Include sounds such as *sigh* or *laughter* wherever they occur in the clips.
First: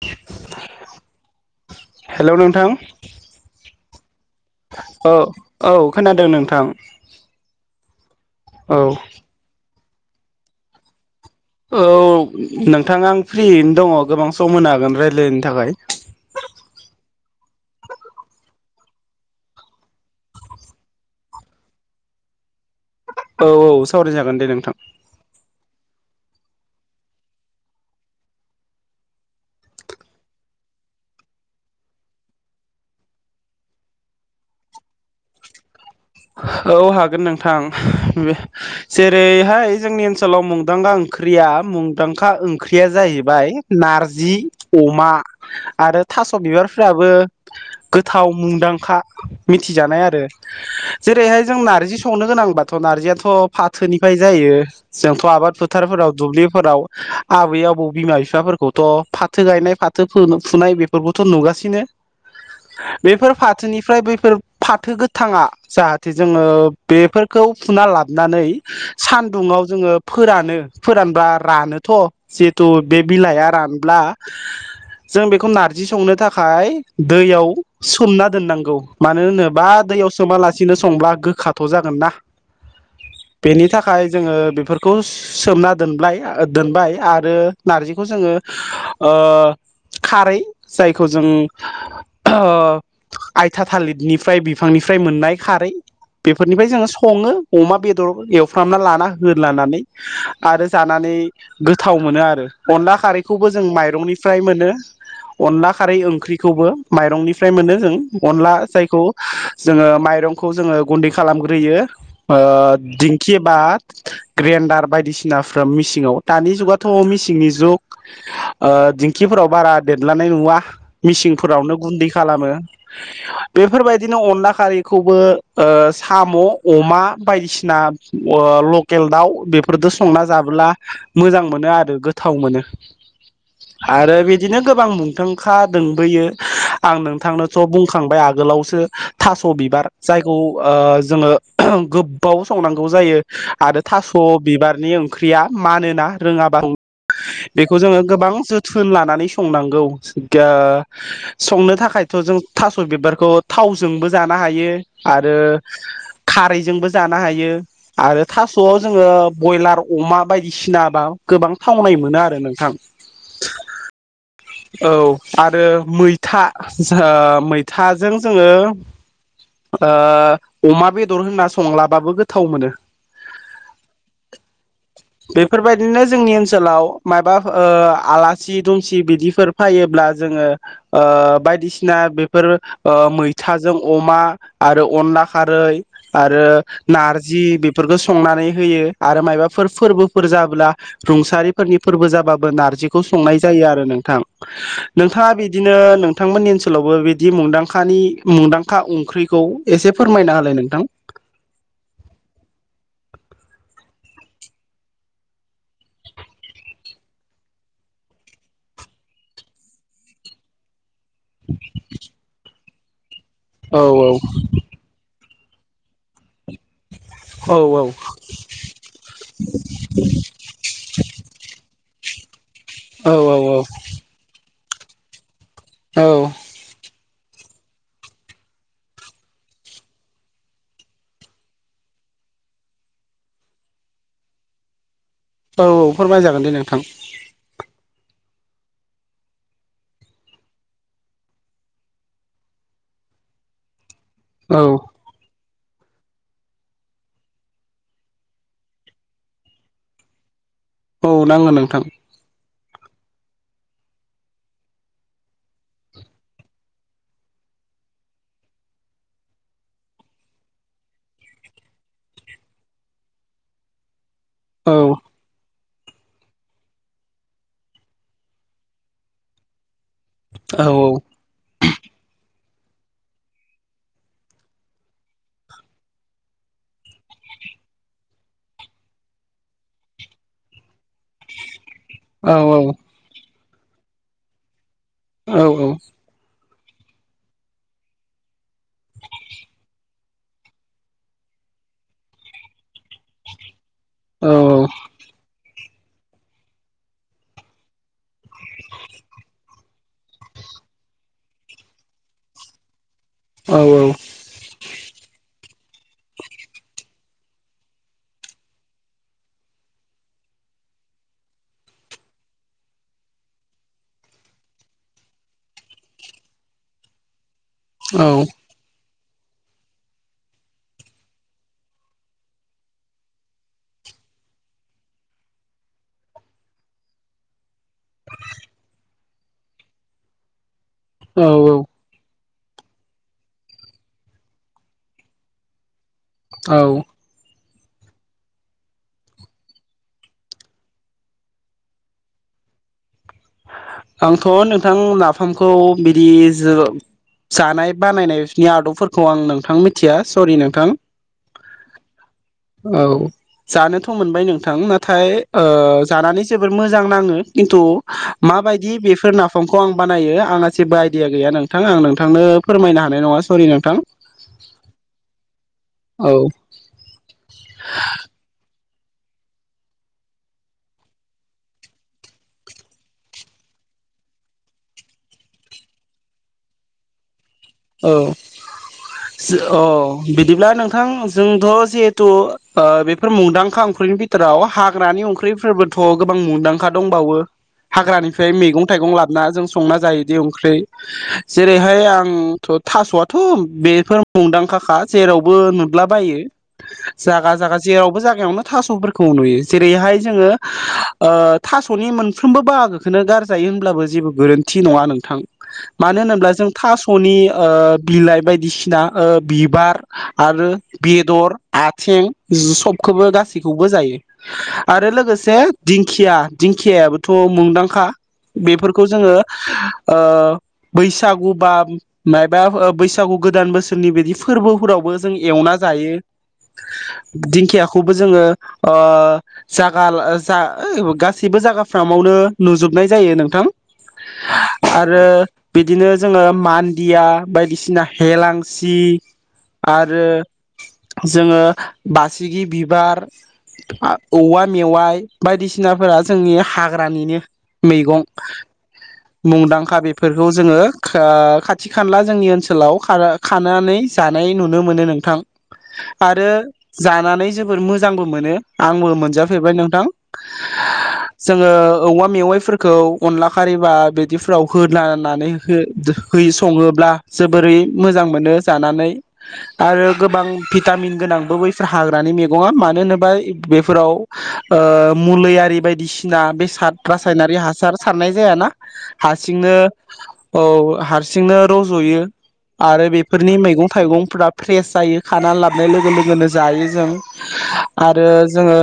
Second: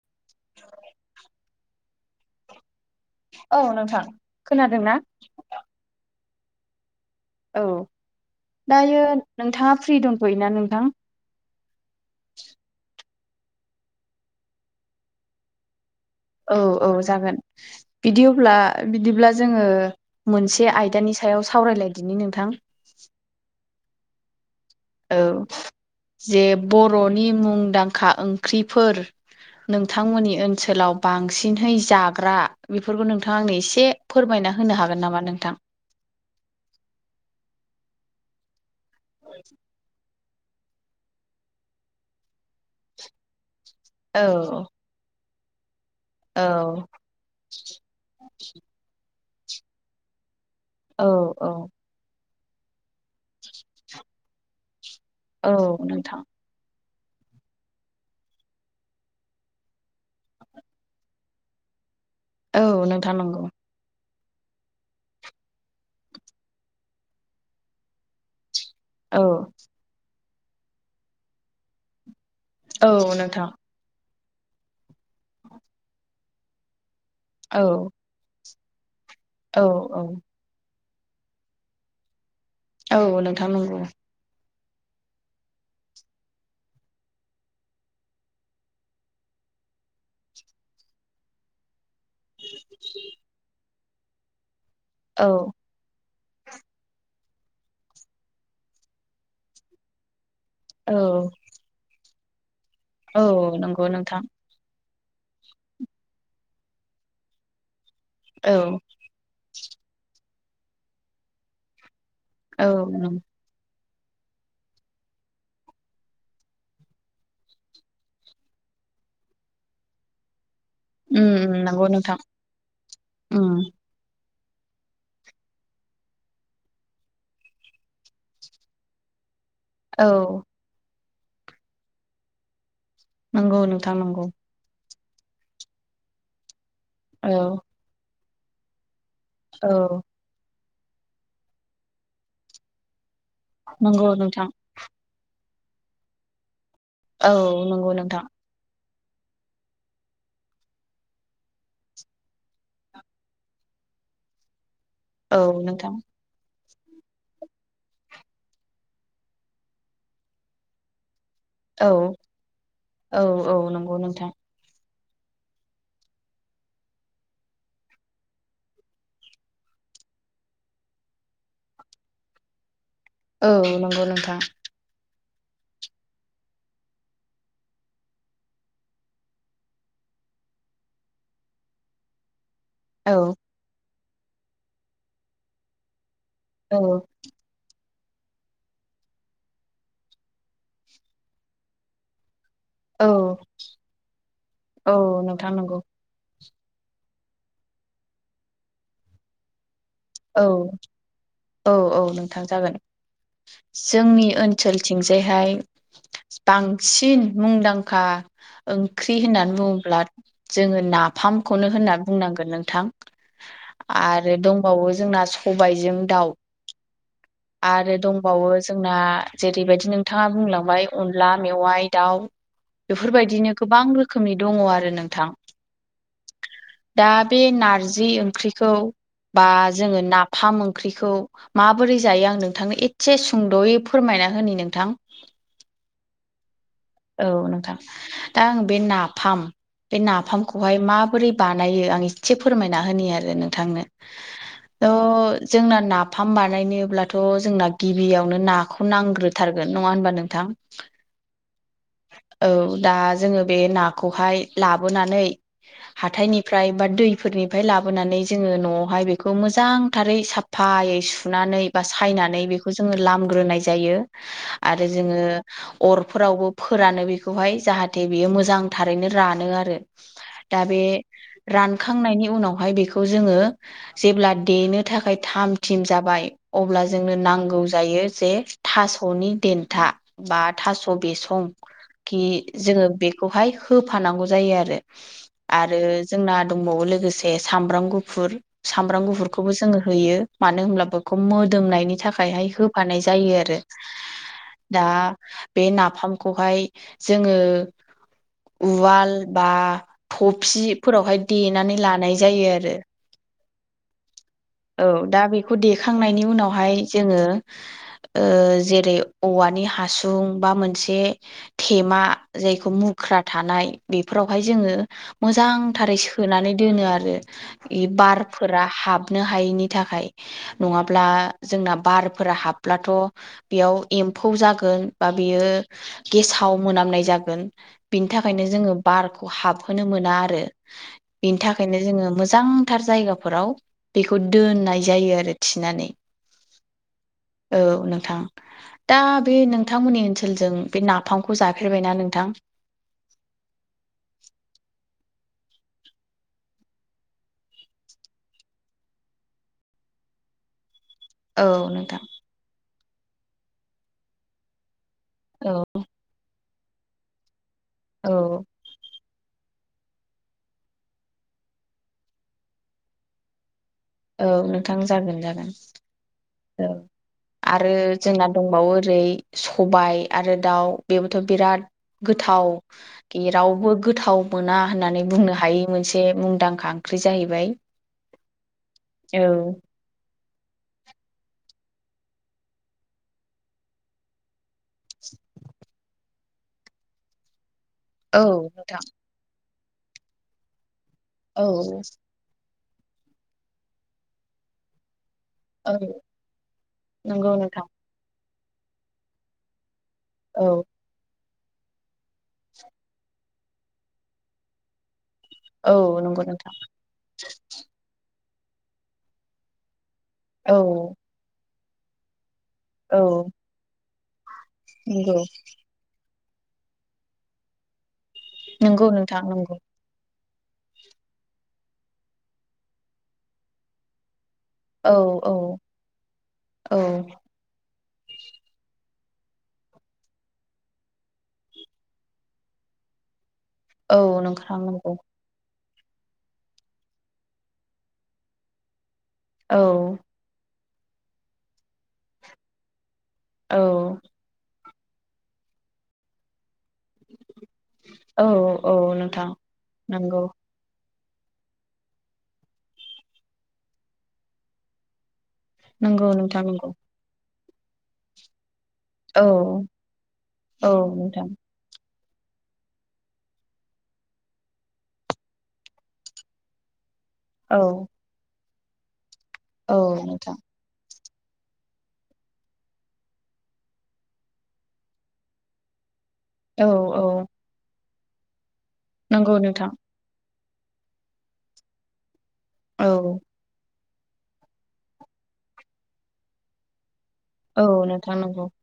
*inaudible* Hello नोंथां औ नोंथां खोनादोंना ओ औ खोनादों नों औ औ दायो नोंथाङा फ्रि दंथ'योना नोंथां? औ नोंथां आं फ्रियैनो दङ गोबां सम होनो हागोन रायलायनो थाखाय। औ औ जागोन बिदि अब्ला बिदिब्ला जोङो मोनसे आयदानि सा सायाव सावरायलायदिनि नोंथां। औ औ सावरायजागोन दे नोंथां। औ जे बर'नि मुंदांखा ओंख्रिफोर नोंथांमोननि ओनसोलाव बांसिनहै जाग्रा बेफोरखौ नोंथाङा आंनो एसे फोरमाय ना होनो हागोन नामा नोंथां। औ हागोन नोंथां बे जेरैहाय जोंनि ओनसोल लाव मुंदांखा ओंख्रिया मुंदांखा ओंख्रिया जाहैबाय औ नारजि अमा आरो थास' औ बिबारफोराबो गोथाव मुंदांखा मिथिजानाय आरो। औ जेरैहाय जों औ नारजि संनो गोनांबाथ' नारजियाथ' फाथोनिफाय जायो। जोंथ' औ आबाद फोथारफोराव नोंथां दुब्लिफोराव आबै आबौ बिमा बिफाफोरखौथ' फाथो गायनाय फाथो फुनाय बेफोरखौथ' नुगासिनो। औ नोंथां बेफोर नंगौ फाथोनिफ्राय बैफोर फाथो गोथाङा जाहाथे जोङो बेफोरखौ फुना लाबनानै औ सानदुंङाव जोङो फोरानो फोरानब्ला रानोथ' जिहेथु औ बे नोंथां बिलाइआ रानब्ला जों बेखौ नारजि संनो थाखाय दैयाव औ सोमना दोननांगौ। मानो औ होनोब्ला औ दैयाव सोमालासिनो संब्ला गोखाथ' जागोन ना। औ नोंथां बेनि नंगौ थाखाय जोङो बेफोर खौ सोमना दोनब्लाय दोनबाय आरो नारजिखौ जोङो ओ खारै जायखौ जों ओ आयथा थालिरनिफ्राय बिफांनिफ्राय मोननाय औ खारै बेफोरनिफ्राय जोङो सङो अमा बेदर एवफ्रामना लाना होथलानानै। आरो औ जानानै गोथाव मोनो आरो अनला औ खारैखौबो जों नंगौ नोंथां माइरंनिफ्राय मोनो। अनला खारै ओंख्रिखौबो माइरंनिफ्राय मोनो जों अनला औ जायखौ जोङो माइरंखौ जोङो गुन्दै खालामग्रोयो औ ओ नों दिंखि एबा *inaudible* ग्रेन्डार बायदिसिनाफ्रोम मिसिङाव दानि जुगाथ' मिसिंनि जुग दिंखिफोर फोराव बारा देदलानाय नुवा। उम उम मिसिंफोरावनो नंगौ गुन्दै नोंथां खालामो उम बेफोरबायदिनो अनला खारिखौबो ओ साम' अमा बायदिसिना ओ लकेल दाउ फोरदो संना औ जाब्ला मोजां मोनो आरो गोथाव मोनो। नंगौ नोंथां आरो नंगौ बिदिनो गोबां मुं दोंखा दोंबोयो आं औ नोंथांनोथ' बुंखांबाय आगोलावसो थास' औ बिबार जायखौ ओ जोङो गोबबाव संनांगौ जायो। आरो नंगौ थास' नोंथां बिबारनि ओंख्रिया मानोना रोङाबा औ बेखौ नंगौ जोङो नोंथां गोबां जोथु नलानानै संनांगौ ग्या संनो थाखायथ' जों थ' बिबारखौ थाव जोंबो जानो हायो आरो औ नोंथां खारैजों जोंबो जानो हायो आरो थास'आव जोङो बयलार अमा बायदिसिना बा गोबां औ थावनाय मोनो आरो नोंथां औ औ नंगौ नोंथां औ आरो मैथा जोहोम मैथाजों जोङो ओ अमा बेदर होनना संलाबाबो गोथाव मोनो औ नंगौ नोंथां बेफोरबायदिनो जोंनि ओनसोलाव मायबाफो ओ आलासि दुम सि बिदिफोर फायोब्ला जोङो ओ बायदिसिना बेफोर ओ औ मैथाजों अमा आरो अनला खारै आरो औ नारजि- फोरखो संनानै होयो आरो मायबाफोर फोरबोफोर जाबोला रुंसारिफोरनि फोरबो जाबा- बो नार्जिखौ औ संनाय जायो आरो नोंथां औ नोंथाङा नोंथां बिदिनो नंगौ नोंथां- मोननि ओनसोलावबो बिदि मुंदांखानि मुंदांखा ओंख्रिखौ एसे फोरमायना होलाय औ- नोंथां औ -औ नोंथां जागोन जोंनि ओनसोलथिंजायहाय बांसिन मुंदांखा ओंख्रि होननानै बुङोब्ला जोङो नाफामखौनो होनना बुंनांगोन नोंथां औ -औ आरो दंबावो जोंना सबायजों दाउ औ औ आरो दंबावो जोंना जेरैबायदि नोंथाङा बुंलांबाय अनला मेवाइ दाउ औ बेफोरबायदिनो गोबां रोखोमनि दङ आरो नोंथां औ दा बे नारजि ओंख्रिखौ बा जोङो नाफाम ओंख्रिखौ माबोरै जायो आं नोंथांनो एस्से सुंद'यै फोरमाय- ना होननि नोंथां औ - औ फोरमाय जागोन दे नोंथां औ नोंथां दा आं बे नाफाम बे नाफामखौहाय माबोरै बानायो आं एस्से फोरमायना होनि आरो नोंथांनो औ थ' जोंना नाफाम बानायनोब्लाथ' जोंना गिबियावनो नाखौ नांग्रोथारगोन नङा होनबा नोंथां औ नाङो नों औ दा जोङो बे नाखौहाय लाबोनानै हाथायनिफ्राय बा दैफोरनिफ्राय लाबोनानै जोङो न'आवहाय बेखौ मोजांथारै साफा फायै सुनानै बा सायनानै बेखौ जोङो लामग्रोनाय जायो औ आरो जोङो अरफोरावबो फोरानो बेखौहाय जाहाथे बियो मोजांथारैनो रानो आरो औ दा बे रानखांनायनि उनाव- हाय बेखौ जोङो जेब्ला देनो थाखाय थाम - थिम जाबाय अब्ला जोंनो नांगौ गौ जायो जे थास'नि देन्था बा‌ थास' बेस- खि औ औ जोङो बेखौहाय होफानांगौ जायो आरो औ आरो जोंना दंबावो लोगोसे सामब्राम गुफुर सामब्राम गुफुरखौबो जोङो होयो मानो होनब्ला बेखौ मो- दोमनायनि थाखायहाय होफानाय जायो आरो दा बे नाफामखौहाय जोङो उवाल बा थफिफोरावहाय देनानै लानाय जायो आरो औ - औ औ दा बेखौ देखांनायनि उनावहाय जोङो ओ जेरै औवानि हासुं बा मोनसे थेमा जायखौ मुग- ख्रा थानाय बेफोरावहाय जोङो मोजांथारै सोनानै दोनो आरो इ औ औ बारफोरा हाब- नो हायिनि थाखाय नङाब्ला जोंना बारफोरा हाब्लाथ' बेयाव एम- -फौ जागोन बा बेयो गेसाव मोनामनाय जागोन बिनि थाखायनो जोङो बार हाबहोनो मोना आरो बेनि थाखायनो जोङो मोजांथार जायगाफोराव बेखौ दोननाय जायो आरो थिनानै औ औ नोंथां दा बे नोंथांमोननि ओनसोलजों बे नाफामखौ जाफेरबायना नोंथां आंथ' नोंथां नाफामखौ बिदि जो जानाय बानायनायनि आदबफोरखौ आं नोंथां मिथिया सरि नोंथां औ नोंथां औ जानोथ' मोनबाय नोंथां नाथाय ओ औ जानानै जेबो बोर मोजां नाङो किन्तु औ माबायदि बेफोर ना फामखौ आं बानायो आंहा जेबो आइडिया गैया नोंथां आं नोंथांनो फोरमायनो हानाय नङा सरि नोंथां औ नोंथां जागोन जागोन औ औ आरो जोंना दं बावो ओरै सबाय आरो दाउ बेबोथ' बिराद गोथाव रावबो गोथाव मोना होननानै बुंनो हायि मोनसे मुंदांखा ओंख्रि ओंख्रि जाहैबाय औ औ बिदिब्ला नोंथां जोंथ' जिहेथु ओ बेफोर मुंदांखा ओंख्रिनि बिथोराव हाग ग्रानि ओंख्रिफोरबोथ' गोबां मुंदांखा दंबावो औ हाग्रानिफ्राय मैगं नोंथां थाइगं लाबोना जों संना जायोदि ओंख्रि जेरैहाय औ आं थ' थास'आथ' बेफोर मुंदांखा जेरावबो औ नुला बायो नंगौ जायगा जायगा नोंथां जेरावबो जागायावनो थास'फोरखौ नुयो जेरैहाय जोङो औ थास'नि मोनफ्रोमबो बाहागोखौनो गारजायो होनब्लाबो जेबो गोरोन्थि नङा नोंथां औ मानो नंगौ होनोब्ला नोंथां जों थास'नि ओ बिलाइ बायदिसिना बिबार ओ आरो औ बेदर आथिं औ सबखौबो गासैखौबो जायो आरो नंगौ लोगोसे दिंखिया दिंखियायाबोथ' मुंदांखा बेफोरखौ नंगौ जोङो नोंथां नंगौ ओ बैसागु बा मायबा बैसागु गोदान बोसोरनि बिदि औ फोरबोफोरावबो जों औ एवना जायो औ दिंखिया खौबो जोङो ओ जागा *unintelligible* गासैबो जाफ्रामावनो नुजोब जोबनाय जायो नोंथां औ नोंख्रां नंगौ आरो बिदिनो जोङो मान्दिया बायदिसिना हेलांसि औ आरो जोङो बासिगि बिबार औ औवा मेवाइ बायदिसिनाफोरा जोंनि हाग्रा निनो मैगं औ औ नोंथां मुंदांखा नंगौ बेफोरखौ जोङो खा थि खाला जोंनि ओनसोलाव खानानै जानाय नुनो मोनो नोंथां नंगौ आरो नोंथां नंगौ जानानै जोबोर मोजांबो मोनो आंबो औ मोनजाफेरबाय नोंथां औ नोंथां जोङो औवा मेवाइफोरखौ अनला खारैबा बिदिफोराव होदलानानै हो-होयो सङोब्ला औ जोबोरै मोजां मोनो जानानै औ आरो गोबां नोंथां भिटामिन गोनांबो बैफोर हाग्रानि मैगङा मानो होनोबा बेफोराव मुलै आरि बायदिसिना ना औ बेसाद औ रासायनारि हासार सारनाय जायाना नंगौ हारसिंनो नोंथां औ हारसिंनो रज'यो औ आरो बेफोरनि मैगं थाइगंफ्रा फ्रेस जायो खानानै लाबनाय लोगो लोगोनो जायो जों औ आरो नोंथां नंगौ जोङो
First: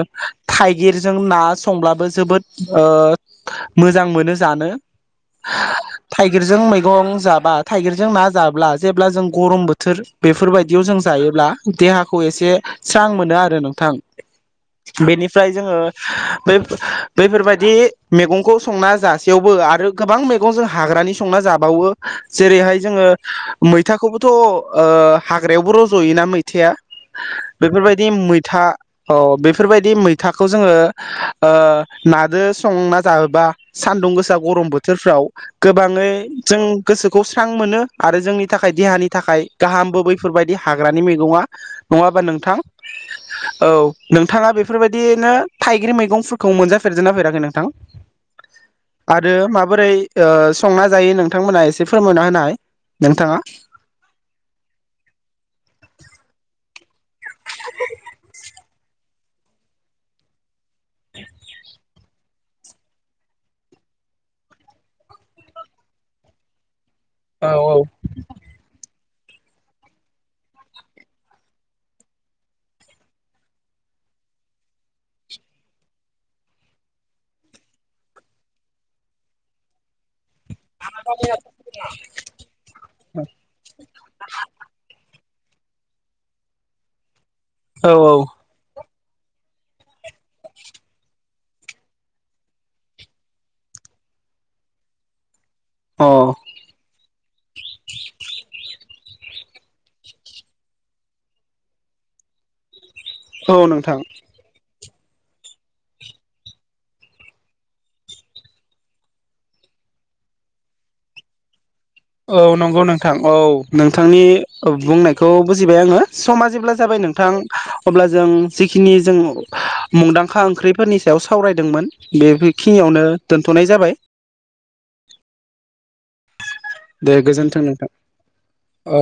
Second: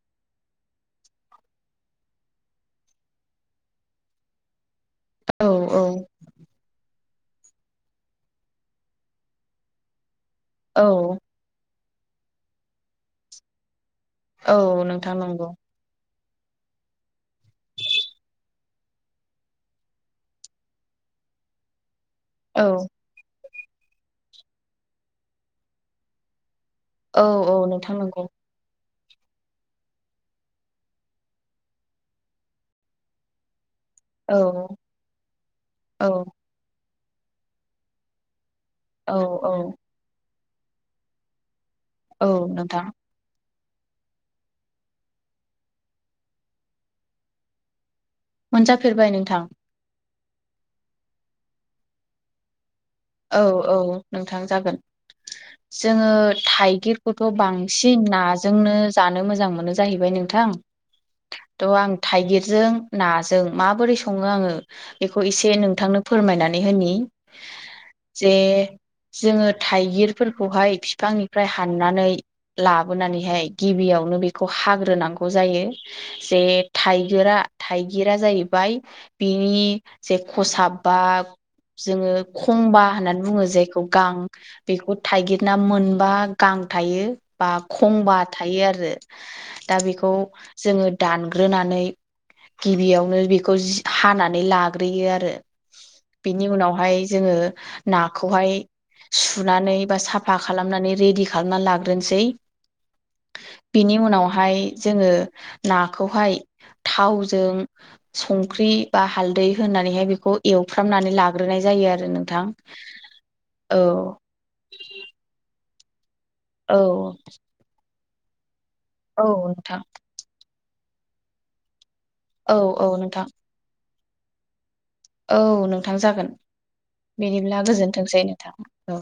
थाइगिरजों ना संब्लाबो जोबोद ओ मोजां मोनो जानो औ औ थाइगिरजों मैगं बा थाइगिरजों ना जाब्ला जेब्ला जों गरम बोथोर बेफोरबायदियाव औ जों जायोब्ला देहाखौ एसे स्रां मोनो आरो नोंथां औ नोंथां नंगौ बेनिफ्राय जोङो बै-बैफोरबायदि मेगंखौ संना जासेयावबो आरो गोबां मेगं जों हाग्रानि संना जाबावो औ जेरैहाय जोङो मैथाखौबोथ' ओ हाग्रायावबो रज'योना मै थाया औ औ नोंथां बेफोरबायदि नंगौ मैथा अ बेफोरबायदि मैथाखौ जोङो ओ नादो संना जाबा सान्दुं औ गोसा गरम बोथोरफ्राव गोबाङै औ जों गोसोखौ स्रां मोनो आरो जोंनि थाखाय देहानि औ थाखाय औ गाहामबो बैफोरबायदि हाग्रानि मैगङा नङाबा नोंथां औ नोंथाङा बेफोरबायदिनो थाइगिर मैगंफोरखौ मोनजाफेरजेना फेराखै नोंथां? मोनजाफेरबाय आरो नोंथां माबोरै ओ संना जायो नोंथांमोनहा एसे फोरमायना होनाय। नोंथाङा औ औ नोंथां जागोन जोङो थाइगिर खौथ' बांसिन नाजोंनो जानो मोजां मोनो जाहैबाय नोंथां थ' आं थाइगिरजों नाजों माबोरै सङो आङो बेखौ एसे नोंथांनो फोरमायनानै होनि औ औ जे जोङो थाइगिरफोरखौहाय बिफांनिफ्राय हाननानै लाबोनानैहाय गिबियाव नों बेखौ हाग्रोनांगौ जायो जे थाइगिरा थाइगिरा जाहैबाय बिनि जे खसाबबा जोङो खंबा होननानै बुङो। जायखौ गां बेखौ थाइगिरना मोनबा गां थायो। बा औ खं'बा औ थायो आरो दा बेखौ जोङो दानग्रोनानै गिबियावनो बेखौ जि हानानै लाग्रोयो आरो बेनि उनावहाय जोङो नाखौहाय सु नानै बा साफा खालामनानै रेडि खालामना लाग्रोनोसै। अ औ नोंथां बिनि उनावहाय जोङो नाखौहाय थावजों संख्रि बा हालदै होनानैहाय बेखौ एवफ्रामनानै लाग्रोनाय जायो आरो औ नोंथां नंगौ नोंथां औ नोंथांनि बुंनायखौ बुजिबाय आङो समा जेब्ला औ जाबाय नोंथां अब्ला जों जिखिनि जों औ नोंथां मुंदांखा ओंख्रि फोरनि सायाव सावरायदोंमोन बे औ औ बेखिनियावनो नोंथां दोनथ'नाय जाबाय। औ नोंथां जागोन दे गोजोन्थों बिदिब्ला नोंथां गोजोनथोंसै नोंथां औ